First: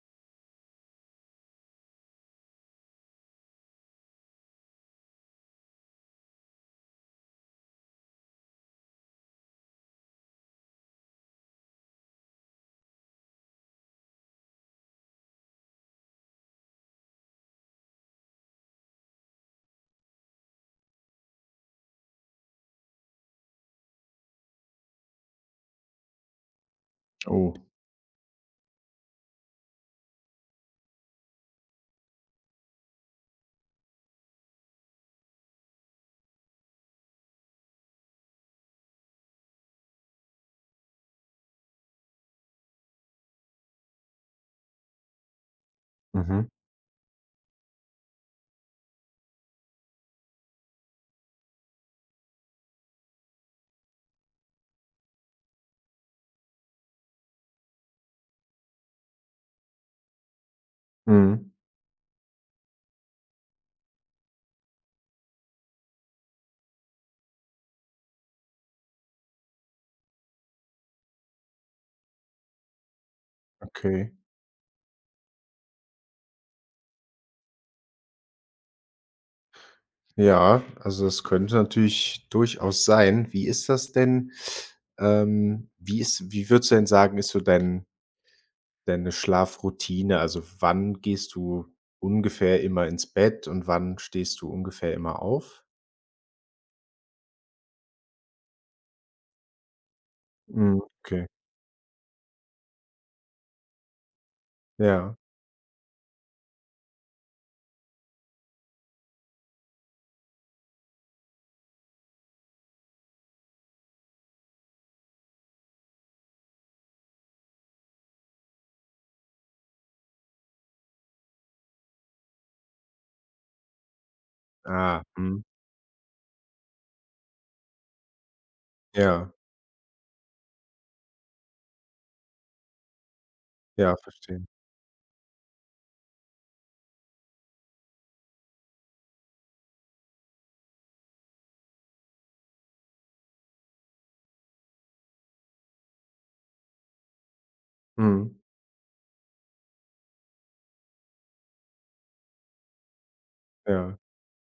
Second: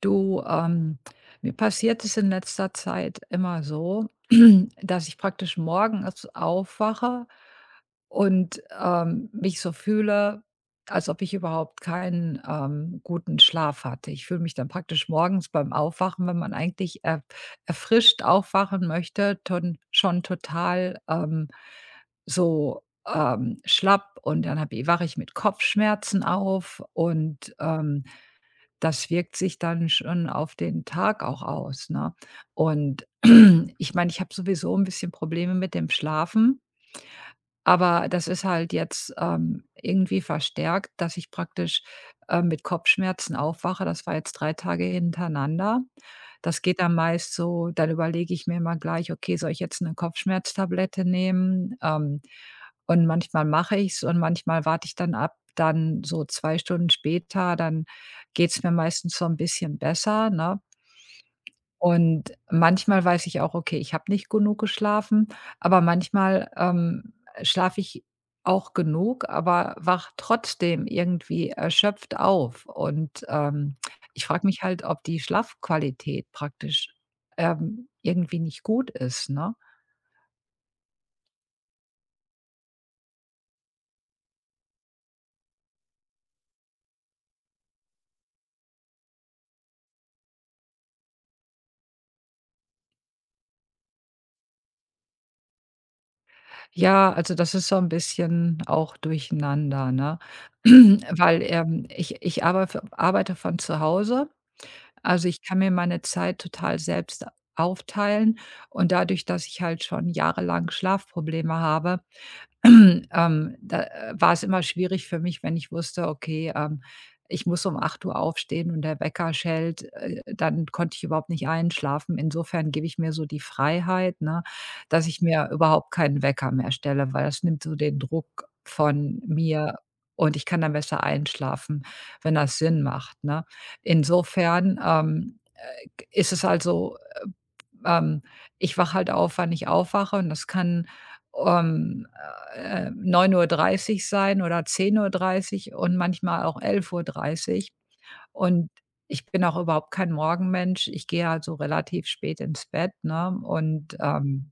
Du, mir passiert es in letzter Zeit immer so, dass ich praktisch morgens aufwache und mich so fühle, als ob ich überhaupt keinen guten Schlaf hatte. Ich fühle mich dann praktisch morgens beim Aufwachen, wenn man eigentlich er erfrischt aufwachen möchte, ton schon total so schlapp, und dann wache ich mit Kopfschmerzen auf, Oh, und das wirkt sich dann schon auf den Tag auch aus, ne? Und ich meine, ich habe sowieso ein bisschen Probleme mit dem Schlafen. Aber das ist halt jetzt irgendwie verstärkt, dass ich praktisch mit Kopfschmerzen aufwache. Das war jetzt 3 Tage hintereinander. mhm, Das geht dann meist so, dann überlege ich mir immer gleich: „Okay, soll ich jetzt eine Kopfschmerztablette nehmen?" Und manchmal mache ich es und manchmal warte ich dann ab. Dann so 2 Stunden später, dann geht es mir meistens so ein bisschen besser, ne? mhm, Und manchmal weiß ich auch, okay, ich habe nicht genug geschlafen, aber manchmal schlafe ich auch genug, aber wach trotzdem irgendwie erschöpft auf. Und okay. ich frage mich halt, ob die Schlafqualität praktisch irgendwie nicht gut ist, ne? Ja, also das könnte natürlich durchaus sein. Wie ist das denn? Wie würdest du denn sagen, ist so deine Schlafroutine? Also, wann gehst du ungefähr immer ins Bett und wann stehst du ungefähr immer auf? Ja, also das ist so ein bisschen auch durcheinander, ne? Mhm, okay. Weil ich arbeite von zu Hause. Ja. Also, ich kann mir meine Zeit total selbst aufteilen, und dadurch, dass ich halt schon jahrelang Schlafprobleme habe, da war es immer schwierig für mich, wenn ich wusste, okay ich muss um 8 Uhr aufstehen und der Wecker schellt, dann konnte ich überhaupt nicht einschlafen. Insofern gebe ich mir so die Freiheit, ne, Ah, dass ich mhm. mir überhaupt keinen Wecker mehr stelle, weil das nimmt so den Druck von Ja, mir, und ich kann dann besser einschlafen, wenn das Sinn macht, ne? ja, verstehe. Insofern ist es also ähm, ich wache halt auf, wann ich aufwache, und das kann, ähm, 9:30 sein oder 10:30 und manchmal auch 11:30. Mhm, Und ich bin auch überhaupt kein Morgenmensch. Ich gehe also relativ spät ins Bett, ne? Undja. ähm,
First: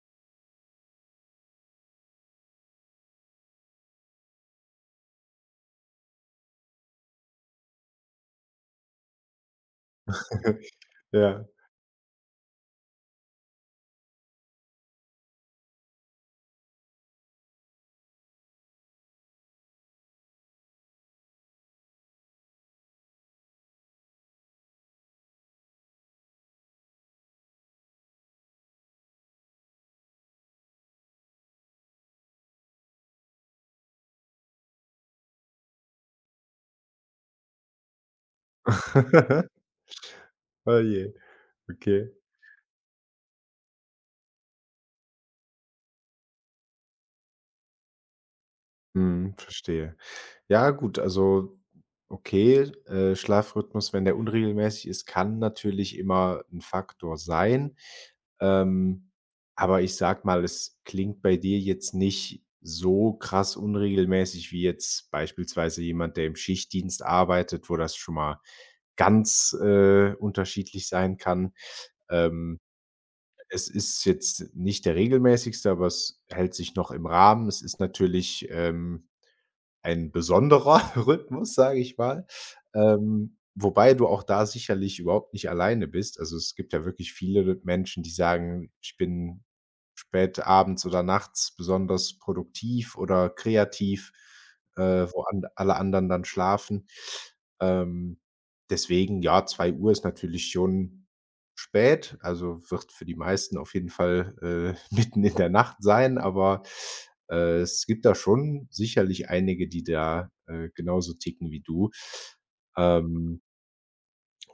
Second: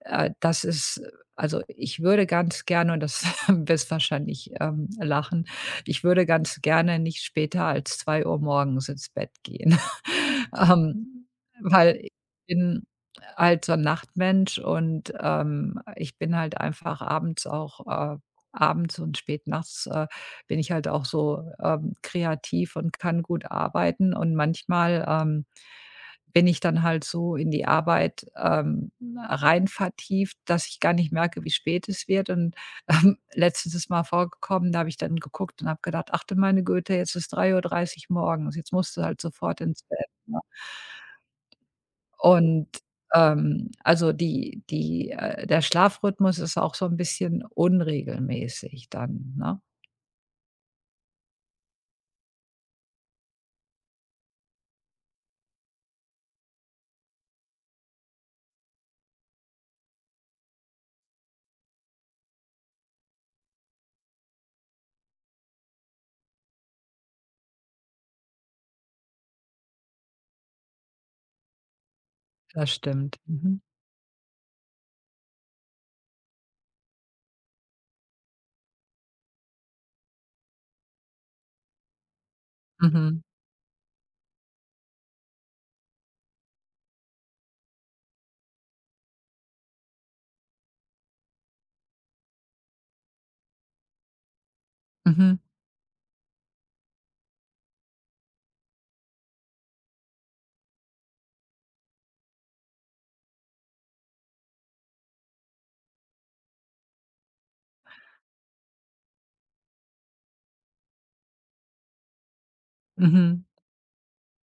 äh, das ist, also, ich würde ganz gerne, und das wirst wahrscheinlich lachen, ich würde ganz gerne nicht später als 2 Uhr morgens ins Bett gehen. Ähm, Ja. Weil ich bin halt so 'n Nachtmensch, und ich bin halt einfach abends auch äh, abends und spät nachts bin ich halt auch so kreativ und kann gut arbeiten. Und manchmal bin ich dann halt so in die Arbeit rein vertieft, dass ich gar nicht merke, wie spät es wird. Und letztens ist mal vorgekommen, da habe ich dann geguckt und habe gedacht: „achte meine Güte, jetzt ist 3:30 Uhr morgens, jetzt musst du halt sofort ins Bett", ne? Oh je. Okay. Und also die die der Schlafrhythmus ist auch so ein bisschen unregelmäßig Mhm, dann, ne? verstehe. Ja gut, also okay, Schlafrhythmus, wenn der unregelmäßig ist, kann natürlich immer ein Faktor sein. Ähm, aber ich sage mal, es klingt bei dir jetzt nicht so krass unregelmäßig wie jetzt beispielsweise jemand, der im Schichtdienst arbeitet, wo das schon mal ganz, unterschiedlich sein kann. Ähm, Das stimmt. Mhm. es ist jetzt nicht der regelmäßigste, aber es hält sich noch im Rahmen. Es ist natürlich, ein besonderer Rhythmus, sage ich mal, Mhm. Wobei du auch da sicherlich überhaupt nicht alleine bist. Also, es gibt ja wirklich viele Menschen, die sagen: „Ich bin spät abends oder nachts besonders produktiv oder kreativ", äh, wo Mhm. an alle anderen dann schlafen. Ähm, deswegen, ja, 2 Uhr ist natürlich schon spät, also wird für die meisten auf jeden Fall, mitten in der Nacht sein, aber, es gibt da schon sicherlich einige, die da, genauso ticken wie du. Ähm, Mhm.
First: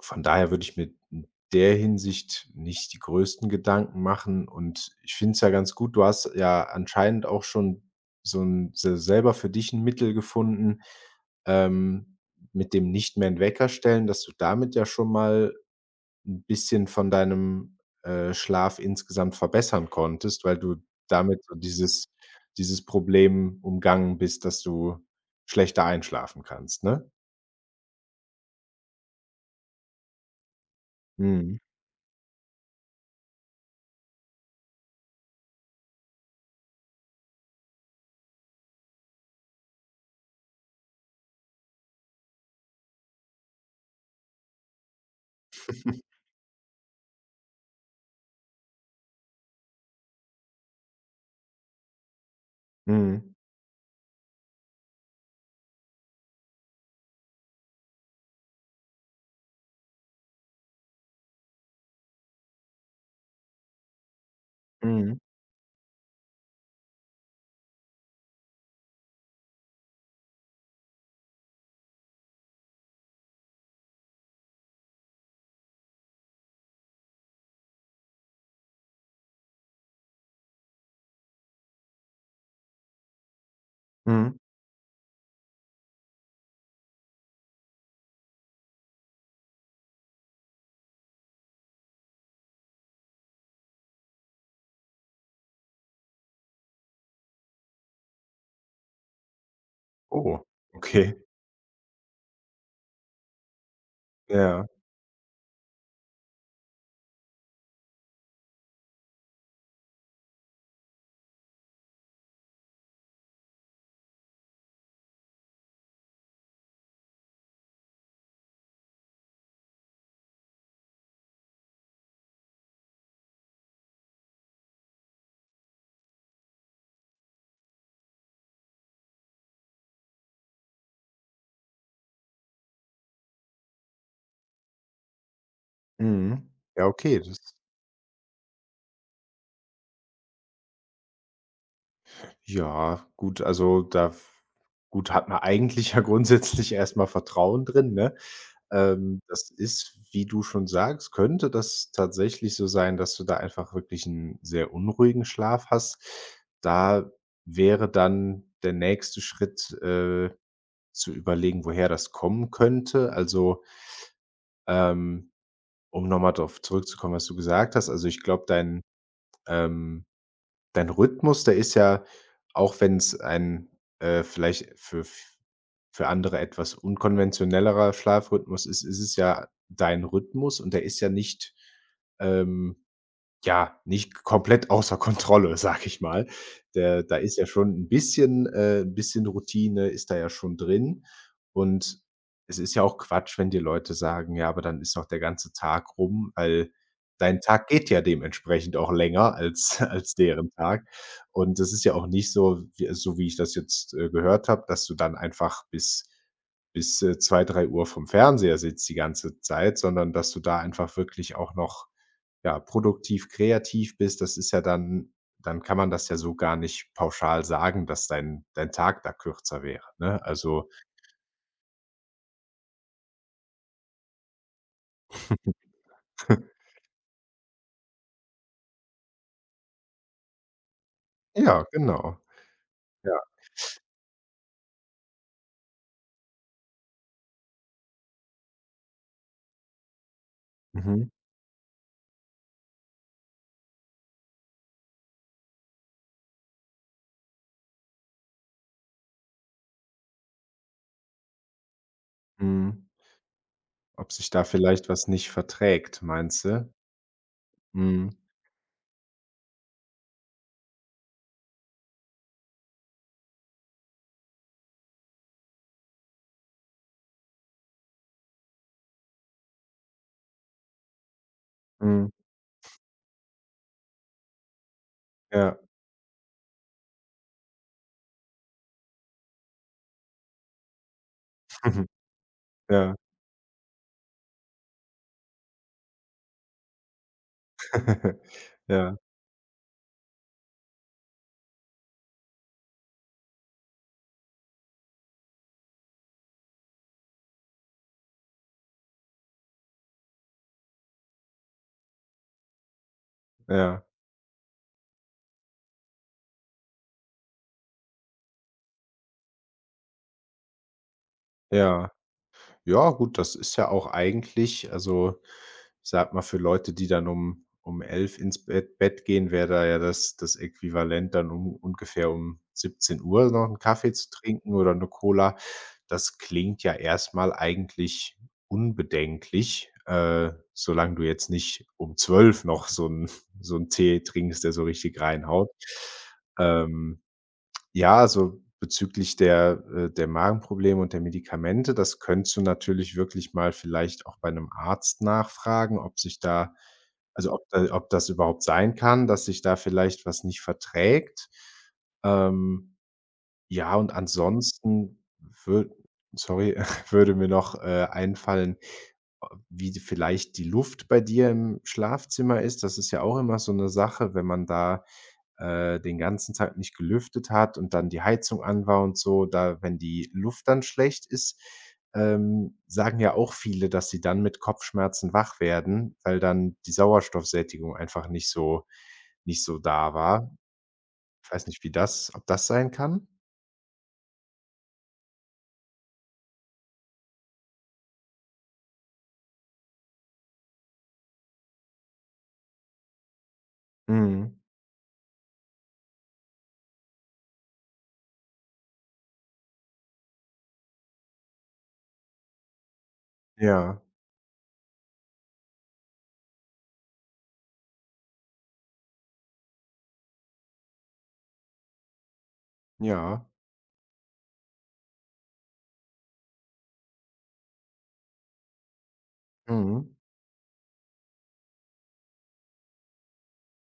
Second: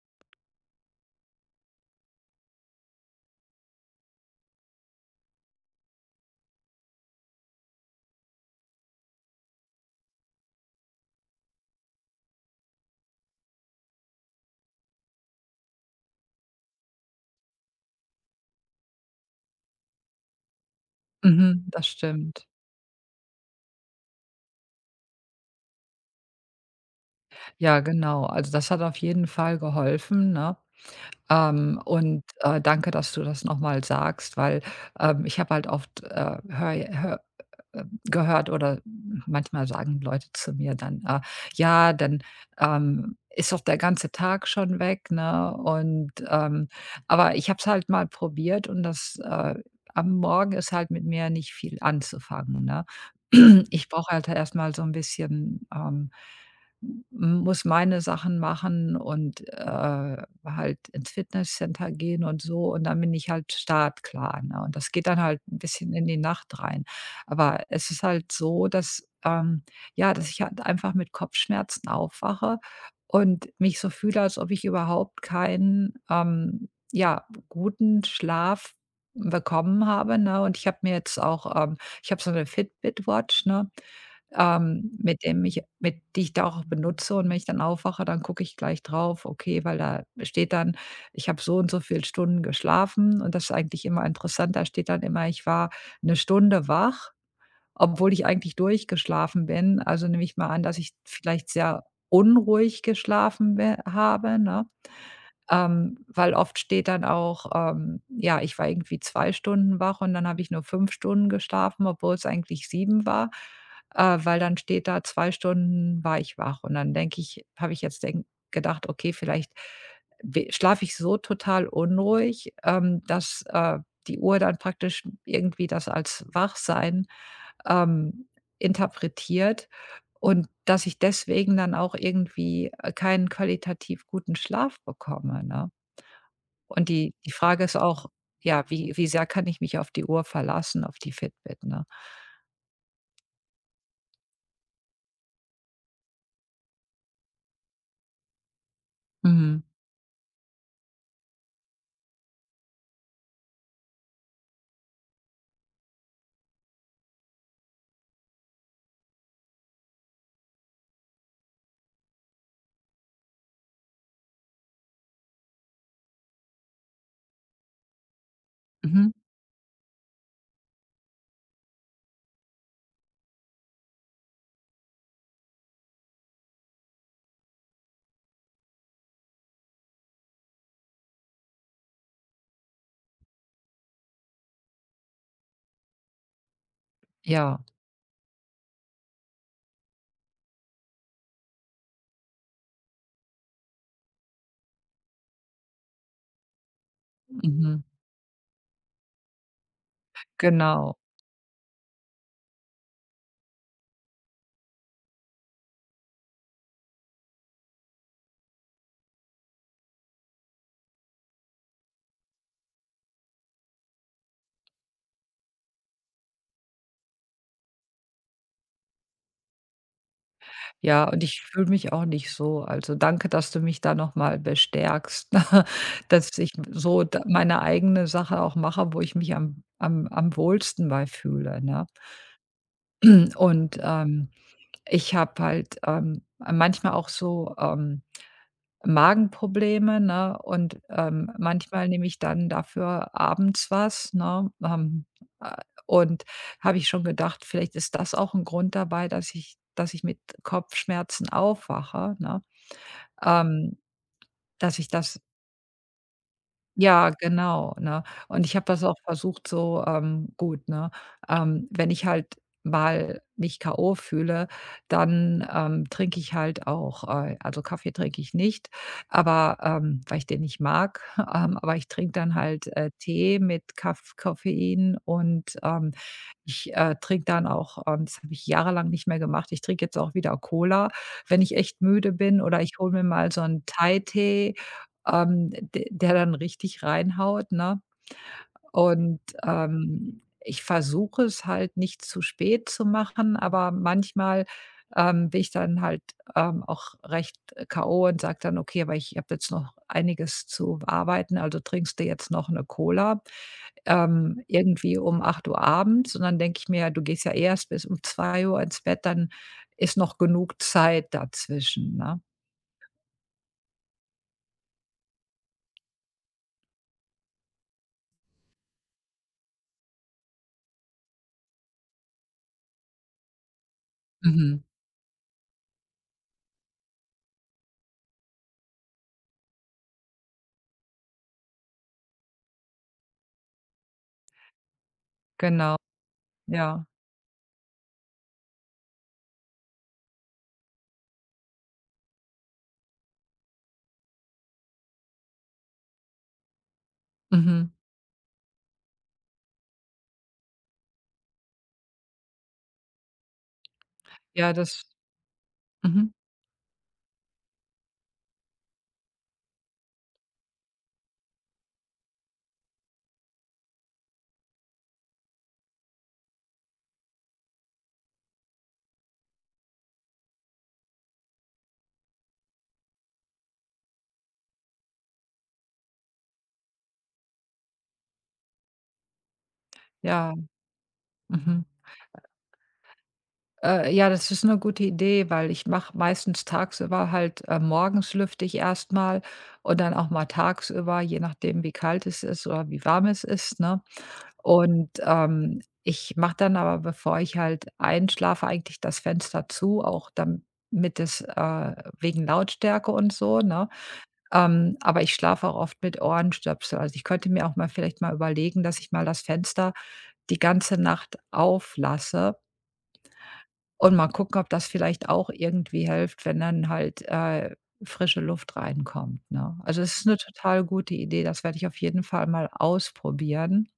von daher würde ich mir in der Hinsicht nicht die größten Gedanken machen und ich finde es ja ganz gut, du hast ja anscheinend auch schon so ein se selber für dich ein Mittel gefunden, ähm, mit dem nicht mehr in Wecker stellen, dass du damit ja schon mal, ein bisschen von deinem, Schlaf insgesamt verbessern konntest, weil du damit so Mhm. Das dieses stimmt. dieses Problem umgangen bist, dass du schlechter einschlafen kannst, ne? Ja, genau. Also, das hat auf jeden Fall geholfen, ne? Mhm. Und, danke, dass du das noch mal sagst, weil ich habe halt oft, höre gehört oder manchmal sagen Leute zu mir dann: „Ja, dann ist doch der ganze Tag schon weg", ne? Und, aber ich habe es halt mal probiert, und am Morgen ist halt mit mir nicht viel anzufangen, ne? Mhm. Ich brauche halt erst mal so ein bisschen, m muss meine Sachen machen und halt ins Fitnesscenter gehen und so, und dann bin ich halt startklar, ne? Und das geht Mhm. dann halt ein bisschen in die Nacht rein. Aber es ist halt so, dass ja, dass ich halt einfach mit Kopfschmerzen aufwache und mich so fühle, als ob ich überhaupt keinen ja, guten Schlaf bekommen habe, ne? Und ich habe mir jetzt auch, ich habe so eine Fitbit-Watch, ne, Mhm. ähm, mit dem ich mit die ich da auch benutze, und wenn ich dann aufwache, dann gucke ich gleich drauf, okay, weil da steht dann, ich habe so und so viel Stunden geschlafen, und das ist eigentlich immer interessant, da steht dann immer, ich war eine Stunde wach. Obwohl ich eigentlich durchgeschlafen bin. Also, nehme ich Oh, mal an, dass ich okay. vielleicht sehr unruhig geschlafen be habe, ne? Ja. Weil oft steht dann auch ja, ich war irgendwie 2 Stunden wach, und dann habe ich nur 5 Stunden geschlafen, obwohl es eigentlich 7 war weil dann steht da, 2 Stunden war ich wach. Und dann denke ich habe ich jetzt denk gedacht: „Okay, vielleicht schlafe ich so total unruhig dass die Uhr dann praktisch irgendwie das als Wachsein ähm, interpretiert, und dass ich deswegen dann auch irgendwie keinen qualitativ guten Schlaf bekomme, ne? Mhm. Ja, Und die okay. die das Frage ist auch, ja, wie sehr kann ich mich auf die Uhr verlassen, auf die Fitbit, ne? Ja, gut, also da f Gut, hat man eigentlich ja grundsätzlich erstmal Vertrauen drin, ne? Das Mhm. ist, wie du schon sagst könnte das tatsächlich so sein, dass du da einfach wirklich einen sehr unruhigen Schlaf hast. Da wäre dann der nächste Schritt, zu überlegen, woher das kommen könnte. Also, ähm, um nochmal darauf zurückzukommen, was du gesagt hast. Also, ich glaube, Mhm. ähm Dein Rhythmus, der ist ja, auch wenn es ein, vielleicht für andere etwas unkonventionellerer Schlafrhythmus ist, ist es ja dein Rhythmus und der ist ähm ja, nicht komplett außer Kontrolle, sage ich mal. Der Da ist ja Ja. schon ein bisschen 'n bisschen Routine ist da ja schon drin. Und es ist ja auch Quatsch, wenn die Leute sagen: „Ja, aber dann ist doch der ganze Tag rum", weil dein Tag Mhm. geht ja dementsprechend auch länger als als deren Tag. Genau. Und das ist ja auch nicht so wie ich das jetzt, gehört habe, dass du dann einfach bis, 2, 3 Uhr vom Fernseher sitzt die ganze Zeit, sondern dass du da einfach wirklich auch noch ja, produktiv, kreativ bist, das ist ja dann kann man das ja so gar nicht pauschal sagen, dass dein Tag da kürzer wäre, ne? Also Ja, und ich fühle mich auch nicht so. Also, danke, dass du mich da noch mal bestärkst, dass ich so d meine eigene Sache auch mache, wo ich mich am am am wohlsten bei fühle, ja, ne? genau. Ja, Und ich habe halt manchmal auch so Magenprobleme, ne? Undmhm, manchmal nehme ich dann dafür abends was, ne? Äh, und habe ich schon gedacht, vielleicht ist das auch ein Grund dabei, dass ich mit Kopfschmerzen aufwache, ne? mhm. Ähm, Ob sich da dass vielleicht ich was das nicht verträgt, meinst du? Ja, genau, ne? Mhm, Und ich habe das auch versucht so, gut, ne wenn ich halt mal mich K.O. fühle, dann trinke ich halt auch, also Kaffee trinke ich nicht, aber, weil ich den nicht mag, aber ich mhm, trinke dann halt Tee mit Kaff Koffein, und, ja, ich trinke dann auch das habe ich jahrelang nicht mehr gemacht. Ich trinke jetzt auch wieder Cola, wenn ich echt müde bin oder ich hole ja, mir mal so 'n Thai-Tee, d der dann richtig reinhaut, ne? ja, Und ich versuche es halt nicht zu spät zu machen, aber manchmal bin ich dann halt auch recht K.O. und sage dann: „Okay, aber ich habe jetzt noch einiges zu arbeiten, also trinkst du jetzt noch eine Cola“ja, irgendwie um 8 Uhr abends. Und dann denke ich mir: „ja, du gehst ja erst bis um 2 Uhr ins Bett, dann ist noch genug Zeit ja. dazwischen", ne? Ja, gut, das ist ja auch eigentlich also, ich sage mal, für Leute, die dann um 11 ins Bett gehen, wäre da ja das Äquivalent, dann um ungefähr um 17 Uhr noch einen Kaffee zu trinken Mhm. oder eine Cola. Das klingt ja erstmal eigentlich unbedenklich, solange du jetzt nicht um 12 noch so 'n so 'n Tee trinkst, der so richtig reinhaut. Genau, ja. Ähm ja, also bezüglich der der Magenprobleme und der Medikamente, das könntest du natürlich wirklich mal vielleicht auch bei einem Arzt nachfragen, ob sich da also, Mhm. ob das überhaupt sein kann, dass sich da vielleicht was nicht verträgt. Ähm, ja, und Ja, das ansonsten würde mhm. sorry, würde mir noch, einfallen, wie vielleicht die Luft bei dir im Schlafzimmer ist. Das ist ja auch immer so eine Sache, wenn man da den ganzen Tag nicht gelüftet hat und dann die Heizung an war und so, da wenn die Luft dann schlecht ist, sagen ja auch viele, dass sie dann mit Kopfschmerzen wach werden, weil dann die Sauerstoffsättigung einfach nicht so da Ja, war. Ich weiß nicht, mhm. wie das ob das sein kann? Ja, das ist eine gute Idee, weil ich mache meistens tagsüber halt morgens, lüfte ich erst, und dann auch mal tagsüber, je nachdem, wie kalt es ist oder wie warm es ist, ne? Mhm. Und ich mache dann aber, bevor ich halt einschlafe, eigentlich das Fenster zu, auch damit es wegen Lautstärke und so, ne? Ja, Aber ich schlafe auch oft mit Ohrenstöpsel. Also, ich könnte mir auch mal vielleicht mal überlegen, dass ich mal das Fenster die ganze Nacht auflasse. ja, Und mal gucken, ob das vielleicht auch irgendwie hilft, wenn dann halt frische Luft reinkommt, ne? Also, mhm. es ist eine total gute Idee. Das werde ich auf jeden Fall mal ausprobieren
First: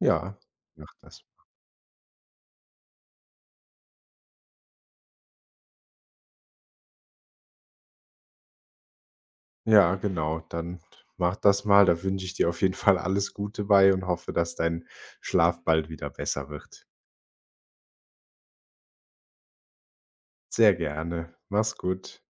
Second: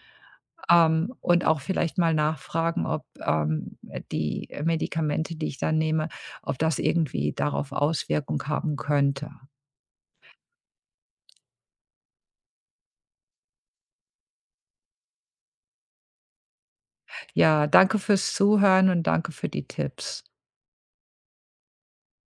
Ja, macht das. und auch vielleicht mal nachfragen, ob die Medikamente, die ich dann nehme, ob das irgendwie darauf Auswirkung haben könnte. Ja, genau, dann mach das mal. Da wünsche ich dir auf jeden Fall alles Gute bei und hoffe, dass dein Schlaf bald wieder besser wird. Ja, danke fürs Zuhören und danke für die Tipps. Sehr gerne. Mach's gut.